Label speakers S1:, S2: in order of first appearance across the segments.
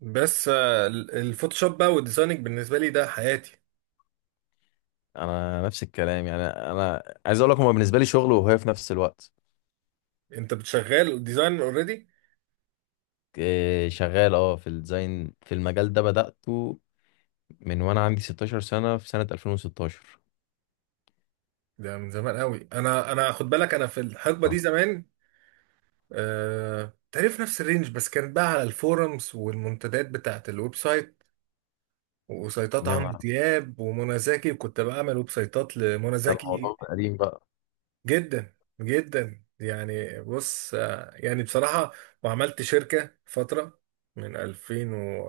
S1: بس الفوتوشوب بقى والديزايننج بالنسبه لي ده حياتي.
S2: انا نفس الكلام، يعني انا عايز اقول لك، هو بالنسبه لي شغل وهي في نفس الوقت.
S1: انت بتشغل ديزاين اوريدي؟
S2: إيه، شغال في الديزاين، في المجال ده بدأته من وانا عندي 16 سنه في سنه 2016.
S1: ده من زمان قوي. انا خد بالك، انا في الحقبه دي
S2: آه.
S1: زمان. تعرف، نفس الرينج بس كانت بقى على الفورums والمنتديات بتاعت الويب سايت وسايتات عمرو
S2: يعني
S1: دياب ومنى زكي، وكنت بعمل ويب سايتات لمنى
S2: ده
S1: زكي.
S2: الموضوع قديم بقى.
S1: جدا، جدا يعني. بص، يعني بصراحه، وعملت شركه فتره من 2000، و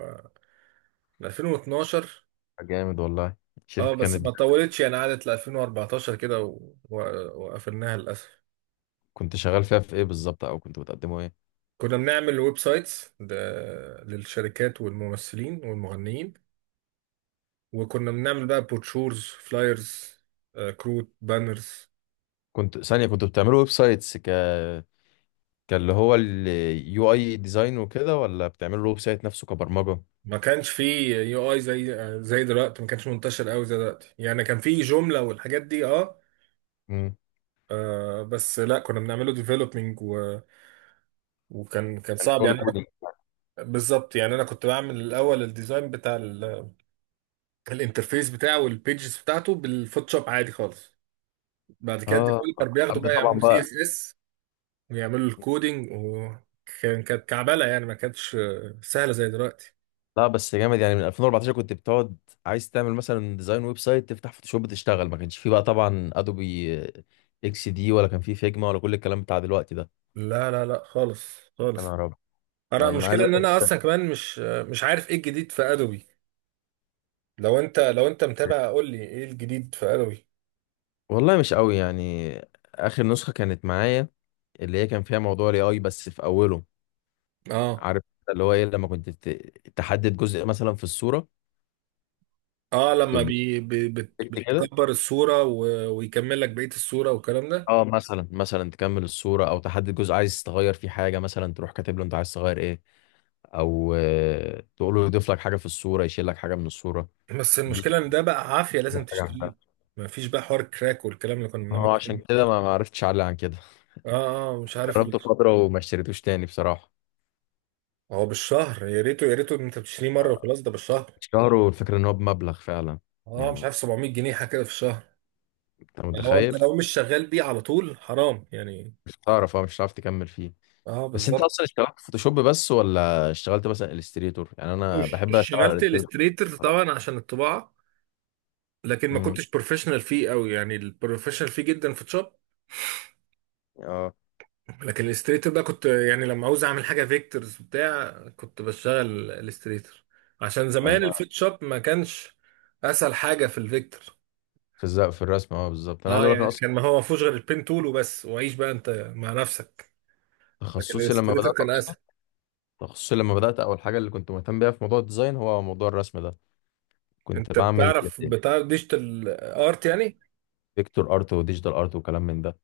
S1: من 2012.
S2: جامد والله. الشركه
S1: اه بس
S2: كانت.
S1: ما طولتش يعني، قعدت ل 2014 كده، وقفلناها للاسف.
S2: كنت شغال فيها في ايه بالظبط، او كنت بتقدموا ايه؟
S1: كنا بنعمل ويب سايتس ده للشركات والممثلين والمغنيين، وكنا بنعمل بقى بروشورز، فلايرز، كروت، بانرز.
S2: كنت ثانيه، كنتوا بتعملوا ويب سايتس كان اللي هو اليو اي ديزاين وكده، ولا بتعملوا الويب سايت نفسه كبرمجه؟
S1: ما كانش فيه يو اي زي دلوقتي. ما كانش منتشر قوي زي دلوقتي يعني، كان فيه جملة والحاجات دي اه.
S2: امم.
S1: بس لا، كنا بنعمله ديفلوبينج و... وكان
S2: كان
S1: صعب
S2: شغل
S1: يعني.
S2: كودينج.
S1: انا بالظبط يعني، انا كنت بعمل الاول الديزاين بتاع الانترفيس بتاعه والبيجز بتاعته بالفوتوشوب عادي خالص. بعد كده
S2: اه،
S1: الديفلوبر بياخدوا
S2: قبل
S1: بقى
S2: طبعا
S1: يعملوا سي
S2: بقى.
S1: اس اس ويعملوا الكودينج. وكان كانت كعبله يعني، ما كانتش سهله زي دلوقتي.
S2: لا بس جامد، يعني من 2014 كنت بتقعد عايز تعمل مثلا ديزاين ويب سايت، تفتح فوتوشوب تشتغل. ما كانش فيه بقى طبعا ادوبي اكس دي، ولا كان فيه فيجما، ولا كل الكلام بتاع دلوقتي ده.
S1: لا، لا، لا، خالص
S2: يا
S1: خالص.
S2: نهار ابيض!
S1: انا
S2: انا عايز
S1: المشكله
S2: اقول
S1: ان
S2: لك،
S1: انا اصلا كمان مش عارف ايه الجديد في ادوبي. لو انت متابع قول لي ايه الجديد في ادوبي.
S2: والله مش قوي يعني. اخر نسخه كانت معايا، اللي هي كان فيها موضوع الاي اي بس في اوله،
S1: اه،
S2: عارف؟ اللي هو ايه، لما كنت تحدد جزء مثلا في الصوره،
S1: اه، لما
S2: ب-
S1: بي بي بت
S2: بتكت كده.
S1: بتكبر الصوره ويكمل لك بقيه الصوره والكلام ده.
S2: اه، مثلا تكمل الصوره، او تحدد جزء عايز تغير فيه حاجه، مثلا تروح كاتب له انت عايز تغير ايه، او تقول له يضيف لك حاجه في الصوره، يشيل لك حاجه من الصوره.
S1: بس
S2: دي
S1: المشكلة ان ده بقى عافية، لازم
S2: أكتر حاجه
S1: تشتريه.
S2: عملها.
S1: مفيش بقى حوار كراك والكلام اللي كنا
S2: هو
S1: بنعمله
S2: عشان
S1: فيه.
S2: كده ما عرفتش اعلى عن كده.
S1: اه، اه، مش عارف ال...
S2: جربته فتره وما اشتريتوش تاني بصراحه.
S1: هو بالشهر. يا ريته، يا ريته انت بتشتريه مرة وخلاص، ده بالشهر.
S2: الشهر، والفكره ان هو بمبلغ فعلا،
S1: اه مش
S2: يعني
S1: عارف، 700 جنيه حاجة كده في الشهر.
S2: انت
S1: لو انت،
S2: متخيل.
S1: لو مش شغال بيه على طول حرام يعني.
S2: مش هتعرف، اه مش هتعرف تكمل فيه.
S1: اه
S2: بس انت
S1: بالظبط.
S2: اصلا اشتغلت فوتوشوب بس، ولا اشتغلت مثلا الستريتور؟ يعني انا بحب اشتغل على
S1: اشتغلت
S2: الستريتور
S1: الستريتر
S2: بصراحة.
S1: طبعا عشان الطباعة. لكن ما
S2: امم،
S1: كنتش بروفيشنال فيه قوي يعني، البروفيشنال فيه جدا فوتوشوب.
S2: اه.
S1: لكن الاستريتور بقى كنت يعني، لما عاوز اعمل حاجه فيكتورز بتاع كنت بشتغل الاستريتور، عشان
S2: انا
S1: زمان الفوتوشوب ما كانش اسهل حاجه في الفيكتور.
S2: في الزق في الرسم، اه بالظبط. انا عايز
S1: اه
S2: اقول لك،
S1: يعني
S2: انا اصلا
S1: كان، ما هو ما فيهوش غير البين تول وبس، وعيش بقى انت مع نفسك. لكن
S2: تخصصي لما
S1: الاستريتور
S2: بدات
S1: كان
S2: اصلا،
S1: اسهل.
S2: تخصصي لما بدات اول حاجه اللي كنت مهتم بيها في موضوع الديزاين هو موضوع الرسم ده. كنت
S1: انت
S2: بعمل
S1: بتعرف ديجيتال ارت يعني؟
S2: فيكتور ارت وديجيتال ارت وكلام من ده.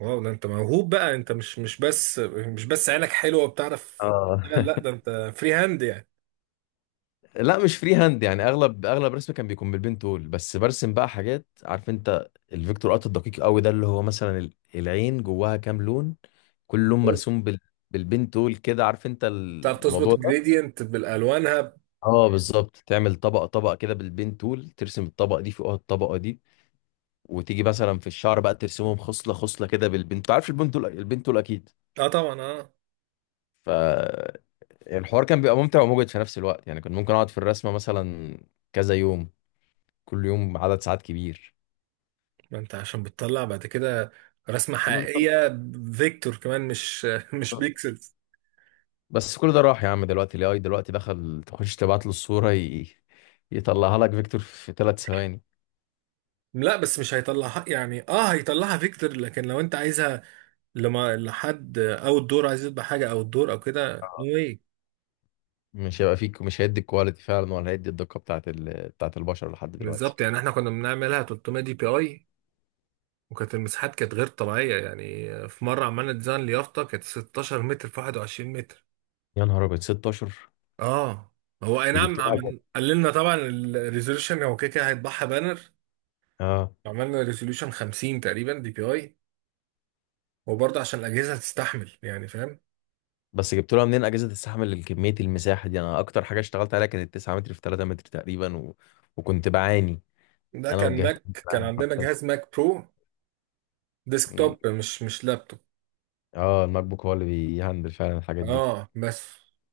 S1: واو، ده انت موهوب بقى. انت مش بس عينك حلوه وبتعرف.
S2: اه.
S1: لا، لا، ده انت فري هاند يعني.
S2: لا، مش فري هاند يعني، اغلب رسمي كان بيكون بالبين تول، بس برسم بقى حاجات، عارف انت الفيكتور ارت الدقيق قوي ده، اللي هو مثلا العين جواها كام لون، كل لون
S1: أوه.
S2: مرسوم بالبين تول كده، عارف انت
S1: بتعرف تظبط
S2: الموضوع ده.
S1: الجريدينت بالالوانها.
S2: اه بالظبط، تعمل طبقه طبقه كده بالبين تول، ترسم الطبقه دي فوقها الطبقه دي، وتيجي مثلا في الشعر بقى ترسمهم خصله خصله كده بالبين. انت عارف البين تول، البين تول اكيد.
S1: اه طبعا، اه.
S2: ف يعني الحوار كان بيبقى ممتع ومجهد في نفس الوقت، يعني كنت ممكن اقعد في الرسمه مثلا كذا يوم، كل يوم عدد ساعات كبير.
S1: ما انت عشان بتطلع بعد كده رسمة
S2: بالظبط.
S1: حقيقية، فيكتور كمان، مش مش بيكسلز.
S2: بس كل ده راح يا عم، دلوقتي الاي اي دلوقتي دخل، تخش تبعت له الصوره يطلعها لك فيكتور في 3 ثواني.
S1: لا بس مش هيطلعها يعني. اه هيطلعها فيكتور، لكن لو انت عايزها لما لحد او الدور عايز يطبع حاجة او الدور او كده، نو واي.
S2: مش هيبقى فيك مش هيدي الكواليتي فعلا، ولا هيدي الدقه بتاعت بتاعت البشر لحد دلوقتي.
S1: بالظبط يعني، احنا كنا بنعملها 300 دي بي اي. وكانت المساحات كانت غير طبيعية يعني، في مرة عملنا ديزاين ليافطة كانت 16 متر في 21 متر.
S2: يا نهار ابيض 16!
S1: اه، هو اي
S2: دي
S1: نعم،
S2: جبت لها
S1: عمل
S2: جوه.
S1: قللنا طبعا الريزولوشن، هو كده كده هيطبعها بانر.
S2: اه
S1: عملنا ريزولوشن 50 تقريبا دي بي اي، وبرضه عشان الأجهزة تستحمل يعني، فاهم؟
S2: بس جبت لها منين اجهزه تستحمل الكميه المساحه دي؟ انا اكتر حاجه اشتغلت عليها كانت 9 متر في 3 متر تقريبا، و... وكنت بعاني
S1: ده
S2: انا
S1: كان
S2: والجهاز.
S1: ماك، كان عندنا جهاز ماك برو
S2: مم.
S1: ديسكتوب، مش لابتوب.
S2: اه، الماك بوك هو اللي بيهندل فعلا الحاجات دي.
S1: اه بس،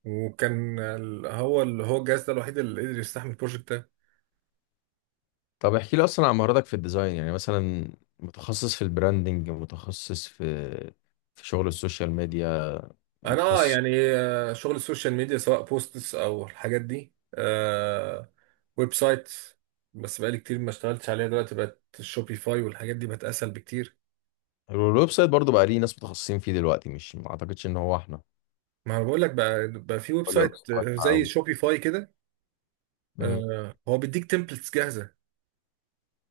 S1: وكان هو اللي هو الجهاز ده الوحيد اللي قدر يستحمل البروجكت ده.
S2: طب احكي لي اصلا عن مهاراتك في الديزاين، يعني مثلا متخصص في البراندنج، متخصص في شغل السوشيال ميديا،
S1: انا
S2: متخصص
S1: يعني، شغل السوشيال ميديا سواء بوستس او الحاجات دي. ويب سايت، بس بقالي كتير ما اشتغلتش عليها. دلوقتي بقت شوبيفاي والحاجات دي بقت اسهل بكتير.
S2: الويب سايت برضه بقى؟ ليه ناس متخصصين فيه دلوقتي؟ مش، ما اعتقدش ان هو احنا.
S1: ما انا بقول لك، بقى في ويب
S2: هو اليو اكس
S1: سايت زي
S2: قوي.
S1: شوبيفاي كده.
S2: مم.
S1: هو بيديك تمبلتس جاهزة،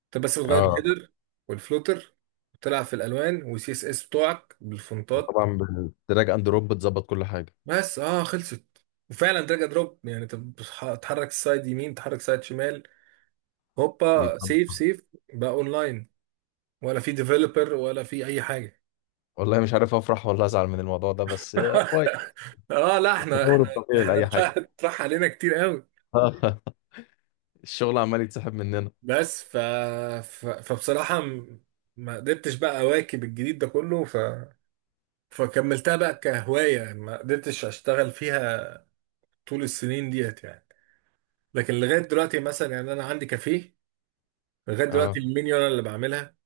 S1: انت بس بتغير
S2: اه،
S1: الهيدر والفلوتر، وتلعب في الالوان والسي اس اس بتوعك بالفونتات.
S2: وطبعا بالدراج اند دروب بتظبط كل حاجه.
S1: بس اه، خلصت. وفعلا دراج أند دروب يعني، انت تحرك السايد يمين، تحرك سايد شمال، هوبا،
S2: بيتظبط.
S1: سيف سيف. بقى اونلاين، ولا في ديفلوبر ولا في اي حاجه.
S2: والله مش عارف افرح ولا ازعل من الموضوع ده، بس كويس،
S1: اه لا، احنا
S2: التطور
S1: احنا
S2: الطبيعي
S1: احنا
S2: لاي حاجه.
S1: اتراح علينا كتير قوي.
S2: الشغل عمال يتسحب مننا.
S1: بس فبصراحه، ما قدرتش بقى اواكب الجديد ده كله، فكملتها بقى كهوايه، ما قدرتش اشتغل فيها طول السنين ديت يعني. لكن لغايه دلوقتي مثلا يعني، انا عندي كافيه. لغايه
S2: اه
S1: دلوقتي المنيو انا اللي بعملها،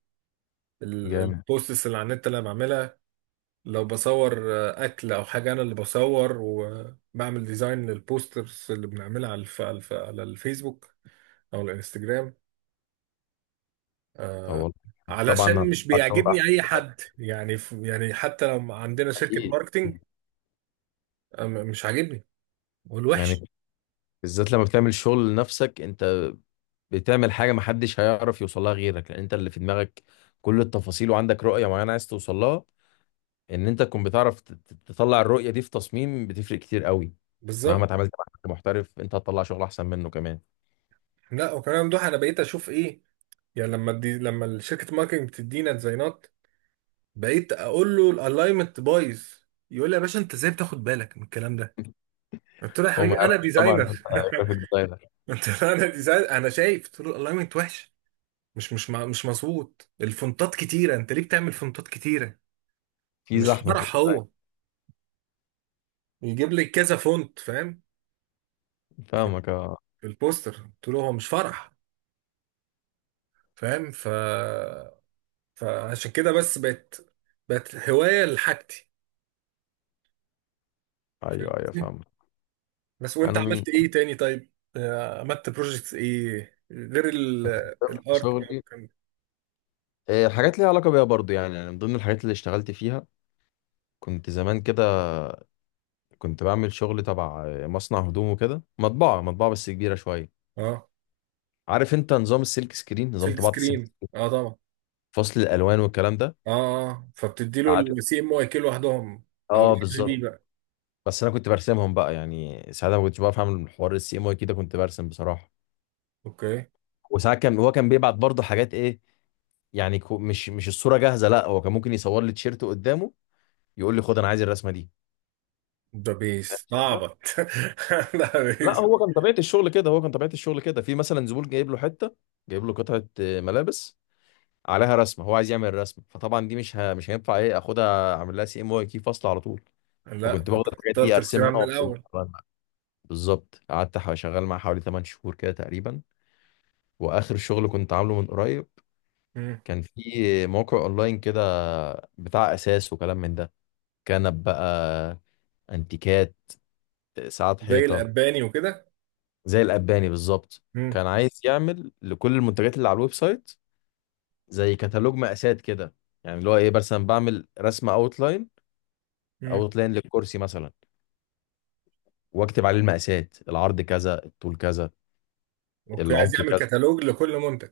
S2: جامد.
S1: البوستس اللي على النت انا بعملها. لو بصور اكل او حاجه، انا اللي بصور وبعمل ديزاين للبوسترز اللي بنعملها على الفيسبوك او الانستجرام.
S2: طب
S1: آه،
S2: والله. طبعا
S1: علشان مش
S2: هتطلع
S1: بيعجبني
S2: أحسن
S1: اي
S2: من
S1: حد يعني. يعني حتى لو عندنا شركه
S2: اكيد.
S1: ماركتينج، مش عاجبني
S2: يعني
S1: والوحش.
S2: بالذات لما بتعمل شغل لنفسك انت، بتعمل حاجه محدش هيعرف يوصلها غيرك، لان انت اللي في دماغك كل التفاصيل، وعندك رؤيه معينه عايز توصلها، ان انت تكون بتعرف تطلع الرؤيه دي في تصميم بتفرق كتير قوي. مهما
S1: بالظبط.
S2: اتعاملت مع حد محترف، انت هتطلع شغل احسن منه كمان.
S1: لا، وكمان ممدوح، انا بقيت اشوف ايه يعني. لما الشركه ماركتنج بتدينا ديزاينات بقيت اقول له الالاينمنت بايظ. يقول لي يا باشا، انت ازاي بتاخد بالك من الكلام ده؟ قلت له يا
S2: هو ما
S1: حبيبي انا
S2: يعرفش طبعا إن
S1: ديزاينر.
S2: انت جرافيك ديزاينر.
S1: قلت له انا ديزاينر، انا شايف، قلت له الالاينمنت وحش، مش مظبوط. الفونتات كتيره، انت ليه بتعمل فونتات كتيره؟
S2: في
S1: مش
S2: زحمه، في.
S1: فرح هو يجيب لي كذا فونت، فاهم؟ في
S2: فاهمك اه.
S1: في البوستر قلت له هو مش فرح، فاهم؟ فعشان كده بس بقت هوايه لحاجتي، فاهم؟
S2: ايوه ايوه فاهمك.
S1: بس وانت
S2: انا من
S1: عملت ايه تاني طيب؟ عملت بروجكتس ايه غير الارت ما
S2: شغلي
S1: كان؟
S2: الحاجات ليها علاقه بيها برضو يعني، يعني من ضمن الحاجات اللي اشتغلت فيها، كنت زمان كده كنت بعمل شغل تبع مصنع هدوم وكده، مطبعة مطبعة بس كبيرة شوية.
S1: اه،
S2: عارف انت نظام السلك سكرين، نظام
S1: سلك
S2: طباعة السلك.
S1: سكرين، اه طبعا.
S2: فصل الألوان والكلام ده.
S1: اه، آه، اه، فبتدي له
S2: قعدت.
S1: السي ام واي كي لوحدهم او
S2: اه
S1: الار جي بي
S2: بالظبط.
S1: بقى.
S2: بس انا كنت برسمهم بقى يعني، ساعتها ما كنتش بعرف اعمل حوار السي ام واي كده، كنت برسم بصراحة.
S1: اوكي.
S2: وساعات كان هو كان بيبعت برضه حاجات ايه، يعني مش الصورة جاهزة. لا هو كان ممكن يصور لي تيشيرت قدامه، يقول لي خد انا عايز الرسمة دي.
S1: ده بيس اعبط. ده
S2: لا،
S1: بيس.
S2: هو كان طبيعة الشغل كده، هو كان طبيعة الشغل كده، في مثلا زبون جايب له حتة، جايب له قطعة ملابس، عليها رسمه هو عايز يعمل رسمه، فطبعا دي مش هينفع ايه اخدها اعمل لها سي ام واي كي فصل على طول.
S1: لا،
S2: فكنت باخد
S1: فانت
S2: الحاجات دي
S1: اخترت
S2: ارسمها
S1: الخيار من
S2: وابسطها.
S1: الاول.
S2: بالظبط، قعدت شغال معاه حوالي 8 شهور كده تقريبا. واخر شغل كنت عامله من قريب
S1: مم.
S2: كان في موقع اونلاين كده، بتاع اساس وكلام من ده، كنب بقى، انتيكات، ساعات
S1: زي
S2: حيطه،
S1: الاباني وكده.
S2: زي الاباني بالظبط.
S1: مم.
S2: كان عايز يعمل لكل المنتجات اللي على الويب سايت زي كتالوج مقاسات كده. يعني اللي هو ايه، مثلا بعمل رسمه اوتلاين، او
S1: مم.
S2: اوت لاين للكرسي مثلا، واكتب عليه المقاسات، العرض كذا، الطول كذا،
S1: اوكي،
S2: العمق
S1: عايز يعمل
S2: كذا.
S1: كتالوج لكل منتج.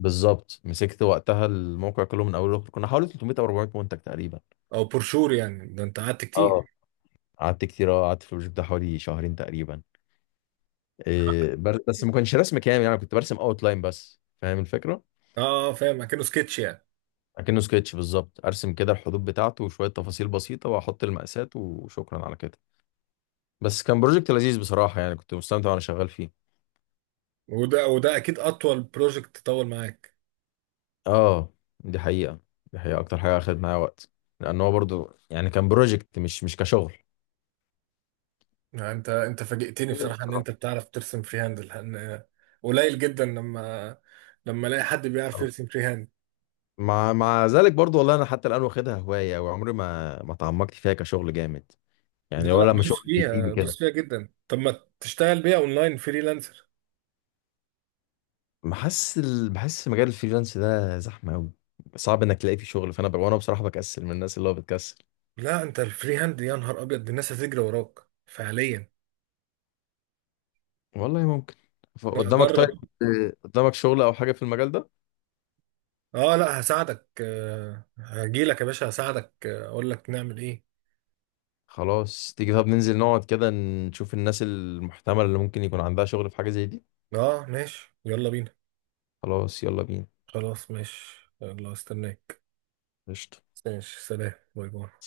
S2: بالظبط، مسكت وقتها الموقع كله من اول لاخر، كنا حوالي 300 او 400 منتج تقريبا.
S1: او برشور يعني، ده انت قعدت كتير.
S2: اه قعدت كتير أوي، قعدت في البروجكت ده حوالي شهرين تقريبا. إيه، بس ما كانش رسم كامل يعني، كنت برسم اوت لاين بس، فاهم الفكره.
S1: اه، فاهم، اكنه سكتش يعني.
S2: اكنه سكتش بالظبط، ارسم كده الحدود بتاعته وشويه تفاصيل بسيطه، واحط المقاسات وشكرا على كده. بس كان بروجكت لذيذ بصراحه، يعني كنت مستمتع وانا شغال فيه.
S1: وده اكيد اطول بروجكت طول معاك.
S2: اه دي حقيقة، دي حقيقة اكتر حاجة اخدت معايا وقت، لان هو برضو يعني كان بروجكت مش كشغل.
S1: يعني انت فاجئتني
S2: جميل
S1: بصراحه، ان
S2: بصراحة.
S1: انت بتعرف ترسم فري هاند، لان قليل جدا لما، الاقي حد بيعرف يرسم فري هاند.
S2: مع ذلك برضو والله، انا حتى الان واخدها هواية، وعمري ما تعمقت فيها كشغل جامد
S1: لا،
S2: يعني،
S1: لا،
S2: ولا لما
S1: دوس
S2: شغل بيجي لي
S1: فيها
S2: كده.
S1: دوس فيها جدا. طب ما تشتغل بيها اونلاين فريلانسر؟
S2: بحس بحس مجال الفريلانس ده زحمة قوي، صعب انك تلاقي فيه شغل. فانا وانا بصراحة بكسل من الناس، اللي هو بتكسل.
S1: لا انت الفري هاند، يا نهار ابيض، دي الناس هتجري وراك فعليا.
S2: والله ممكن.
S1: لا
S2: قدامك طيب،
S1: جرب.
S2: قدامك شغل او حاجة في المجال ده؟
S1: اه لا، هساعدك، هجيلك يا باشا، هساعدك، اقول لك نعمل ايه.
S2: خلاص تيجي، طب ننزل نقعد كده نشوف الناس المحتملة اللي ممكن يكون عندها شغل في حاجة زي دي.
S1: اه ماشي، يلا بينا.
S2: خلاص يلا بينا.
S1: خلاص ماشي، يلا استناك.
S2: قشطة.
S1: ماشي سلام، باي باي.